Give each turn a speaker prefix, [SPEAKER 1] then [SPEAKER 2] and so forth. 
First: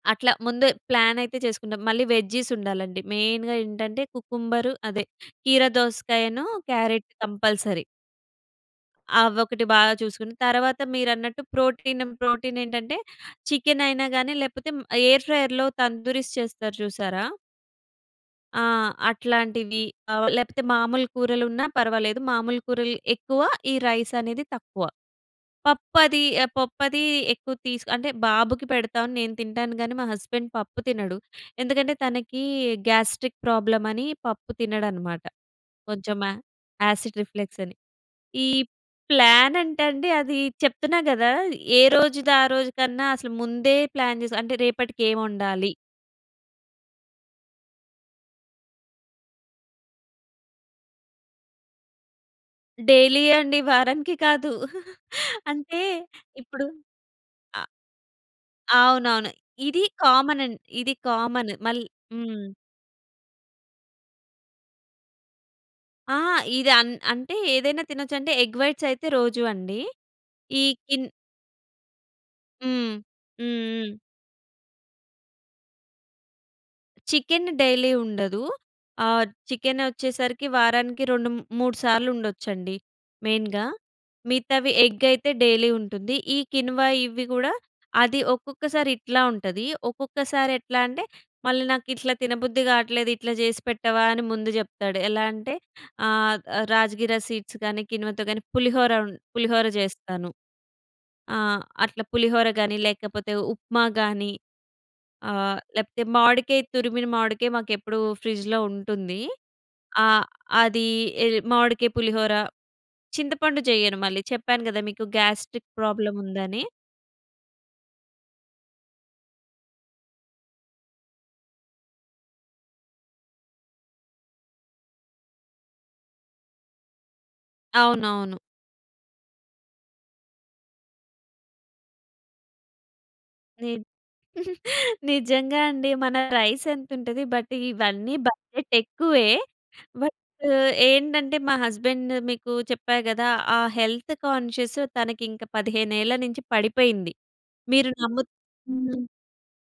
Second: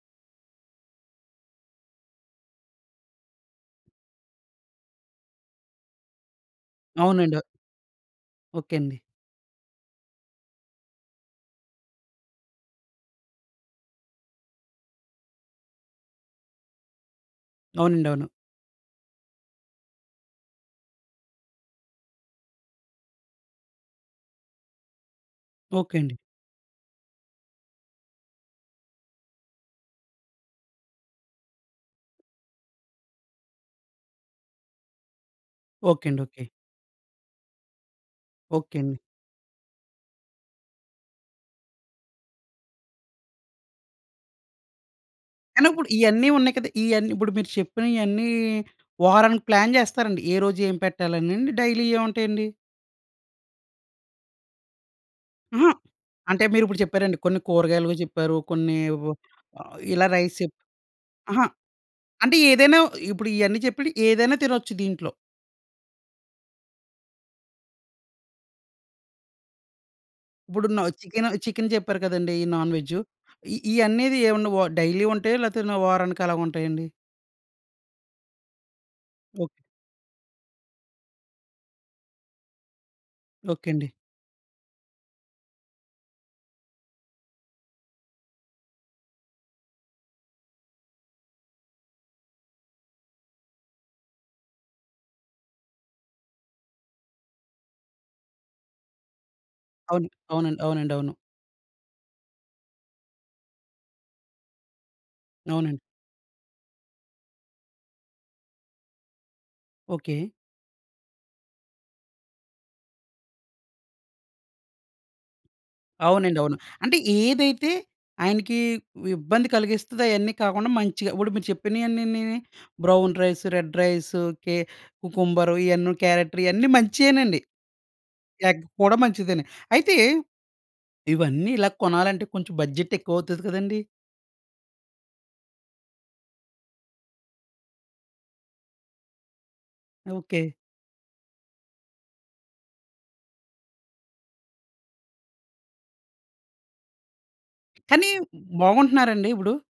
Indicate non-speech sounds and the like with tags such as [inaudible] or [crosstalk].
[SPEAKER 1] అట్లా ముందే ప్లాన్ అయితే చేసుకుంటాం. మళ్ళీ వెజ్జీస్ ఉండాలండి. మెయిన్‌గా ఏంటంటే కుకుంబరు అదే కీర దోసకాయను, క్యారెట్
[SPEAKER 2] అవునండి.
[SPEAKER 1] కంపల్సరీ.
[SPEAKER 2] ఓకే అండి.
[SPEAKER 1] అవొకటి బాగా చూసుకుని, తర్వాత మీరన్నట్టు ప్రోటీనమ్ ప్రోటీన్ ఏంటంటే చికెన్ అయినా గాని లేకపోతే మ్ ఎయిర్ ఫ్రైయర్‌లో తందూరిస్ చేస్తారు చూసారా?
[SPEAKER 2] అవునండి. అవును.
[SPEAKER 1] ఆ! అట్లాంటివి. ఆహ్, లేపోతే మామూలు కూరలున్నా పర్వాలేదు. మామూలు కూరలు ఎక్కువ. ఈ రైస్ అనేది తక్కువ.
[SPEAKER 2] ఓకే అండి.
[SPEAKER 1] పప్పది ఆహ్, పప్పుది ఎక్కువ తీసు అంటే బాబుకి పెడతాను. నేను తింటాను గాని, మా హస్బెండ్ పప్పు తినడు. ఎందుకంటే తనకి గాస్ట్రిక్ ప్రాబ్లమ్ అని పప్పు తినడనమాట.
[SPEAKER 2] ఓకే
[SPEAKER 1] కొంచెం
[SPEAKER 2] అండి.
[SPEAKER 1] ఆ
[SPEAKER 2] ఓకే.
[SPEAKER 1] యాసిడ్ రిఫ్లెక్స్ అని. ఈ
[SPEAKER 2] ఓకే అండి.
[SPEAKER 1] ప్లాన్ అంటే అండి అది చెప్తున్నా గదా! ఏ రోజుదారోజు కన్నా అసలు ముందే ప్లాన్ జేస్ అంటే
[SPEAKER 2] కానీ
[SPEAKER 1] రేపటికేమొండాలి?
[SPEAKER 2] ఇప్పుడు ఇయన్నీ ఉన్నాయి కదా! ఇయన్నీ ఇప్పుడు మీరు చెప్పినయన్నీ వారానికి ప్లాన్ జేస్తారండి. ఏ రోజు ఏం పెట్టాలని అండి. డైలీ ఇయే ఉంటాయండి?
[SPEAKER 1] డైలీ అండి. వారానికి కాదు. [laughs]
[SPEAKER 2] అహా!
[SPEAKER 1] అంటే
[SPEAKER 2] అంటే
[SPEAKER 1] ఇప్పుడు
[SPEAKER 2] మీరిప్పుడు చెప్పారండి. కొన్ని కూరగాయలువి చెప్పారు. కొన్ని వ
[SPEAKER 1] అవునవును. ఇది
[SPEAKER 2] ఇలా రైస్
[SPEAKER 1] కామనం
[SPEAKER 2] చెప్
[SPEAKER 1] ఇది
[SPEAKER 2] అహా!
[SPEAKER 1] కామన్ మళ్
[SPEAKER 2] అంటే
[SPEAKER 1] హ్మ్.
[SPEAKER 2] ఏదైనా ఇప్పుడు ఇయన్నీ చెప్పెడియి ఏదైనా తినొచ్చు దీంట్లో.
[SPEAKER 1] ఆ! ఇది అన్ అంటే ఏదైనా తినొచ్చంటే ఎగ్ వైట్స్ అయితే రోజూ అండి. ఈ
[SPEAKER 2] ఇప్పుడును న
[SPEAKER 1] కిన్
[SPEAKER 2] చికెన్ చికెన్ చెప్పారు కదండీ! ఇయ్యి
[SPEAKER 1] హ్మ్.
[SPEAKER 2] నాన్‌వెజ్జు
[SPEAKER 1] హ్మ్.
[SPEAKER 2] ఇయ్
[SPEAKER 1] హ్మ్.
[SPEAKER 2] ఇయ్యనేది ఏవన్నా వా డైలీ ఉంటాయా? లేతే న వారానికి అలాగుంటాయా అండి?
[SPEAKER 1] చికెన్ డైలీ ఉండదు. ఆహ్,
[SPEAKER 2] ఓకే.
[SPEAKER 1] చికెన్ ఒచ్చేసరికి వారానికి 2 మ్ మూడు సార్లుండొచ్చండి. మెయిన్‌గా.
[SPEAKER 2] ఓకే అండి.
[SPEAKER 1] మిగతావి ఎగ్ అయితే డైలీ ఉంటుంది. ఈ కిన్వా ఇవ్వి గూడా అది ఒక్కొక్కసారి ఇట్లా ఉంటది. ఒక్కొక్కసారి ఎట్లా అంటే, మళ్ళీ నాకు ఇట్లా తినబుద్ధి గాట్లేదు. ఇట్లా జేసి పెట్టవా, అని ముందు జెప్తాడు. ఎలా అంటే ఆహ్, రాజ్‌గిర సీడ్స్ గానీ కిన్వతో గానీ పులిహోర ఉం పులిహోర
[SPEAKER 2] అవును.
[SPEAKER 1] జేస్తాను.
[SPEAKER 2] అవునండి. అవునండి. అవును.
[SPEAKER 1] ఆ! అట్లా పులిహోర గాని, లేకపోతే ఉప్మా గాని ఆహ్,
[SPEAKER 2] అవునండి.
[SPEAKER 1] లేకపోతే మావిడికాయ తురిమిన మావిడికాయ మాకెప్పుడు ఫ్రిడ్జ్‌లో ఉంటుంది. ఆ!
[SPEAKER 2] ఓకే.
[SPEAKER 1] అది ఎ మామిడికాయ, పులిహోర చింతపండు చెయ్యను మళ్ళీ. చెప్పాను గదా! మీకు గాస్ట్రిక్ ప్రాబ్లం
[SPEAKER 2] అవునండి అవును.
[SPEAKER 1] ఉందని.
[SPEAKER 2] అంటే, ఏదైతే ఆయనకి ఇబ్బంది కలిగిస్తదో అయన్నీ కాకుండా మంచిగా, ఇప్పుడు మీరు చెప్పినయన్నినీని బ్రౌన్ రైస్, రెడ్ రైస్, కే కుకుంబరు ఇయన్నీ క్యారటు రు ఇయన్నీ మంచియేనండి.
[SPEAKER 1] అవునవును.
[SPEAKER 2] ఎగ్ కూడా మంచిదేనే. అయితే ఇవన్నీ ఇలా కొనాలంటే, కొంచెం బడ్జెట్ ఎక్కువ అవుతది
[SPEAKER 1] ని
[SPEAKER 2] గదండీ!
[SPEAKER 1] [giggles] నిజంగా అండి. మన రైస్ ఎంతుంటది. బట్ ఇవన్నీ బడ్జెట్ ఎక్కువే. But
[SPEAKER 2] okay.
[SPEAKER 1] ఏంటంటే మా హస్బెండ్ మీకు చెప్పా గదా! ఆ హెల్త్ కాన్షియస్ తనకింక 15ఏళ్ల నుంచి పడిపోయింది. మీరు
[SPEAKER 2] కానీ
[SPEAKER 1] నమ్ము హ్మ్.
[SPEAKER 2] బాగుంటున్నారా అండి ఇప్పుడు?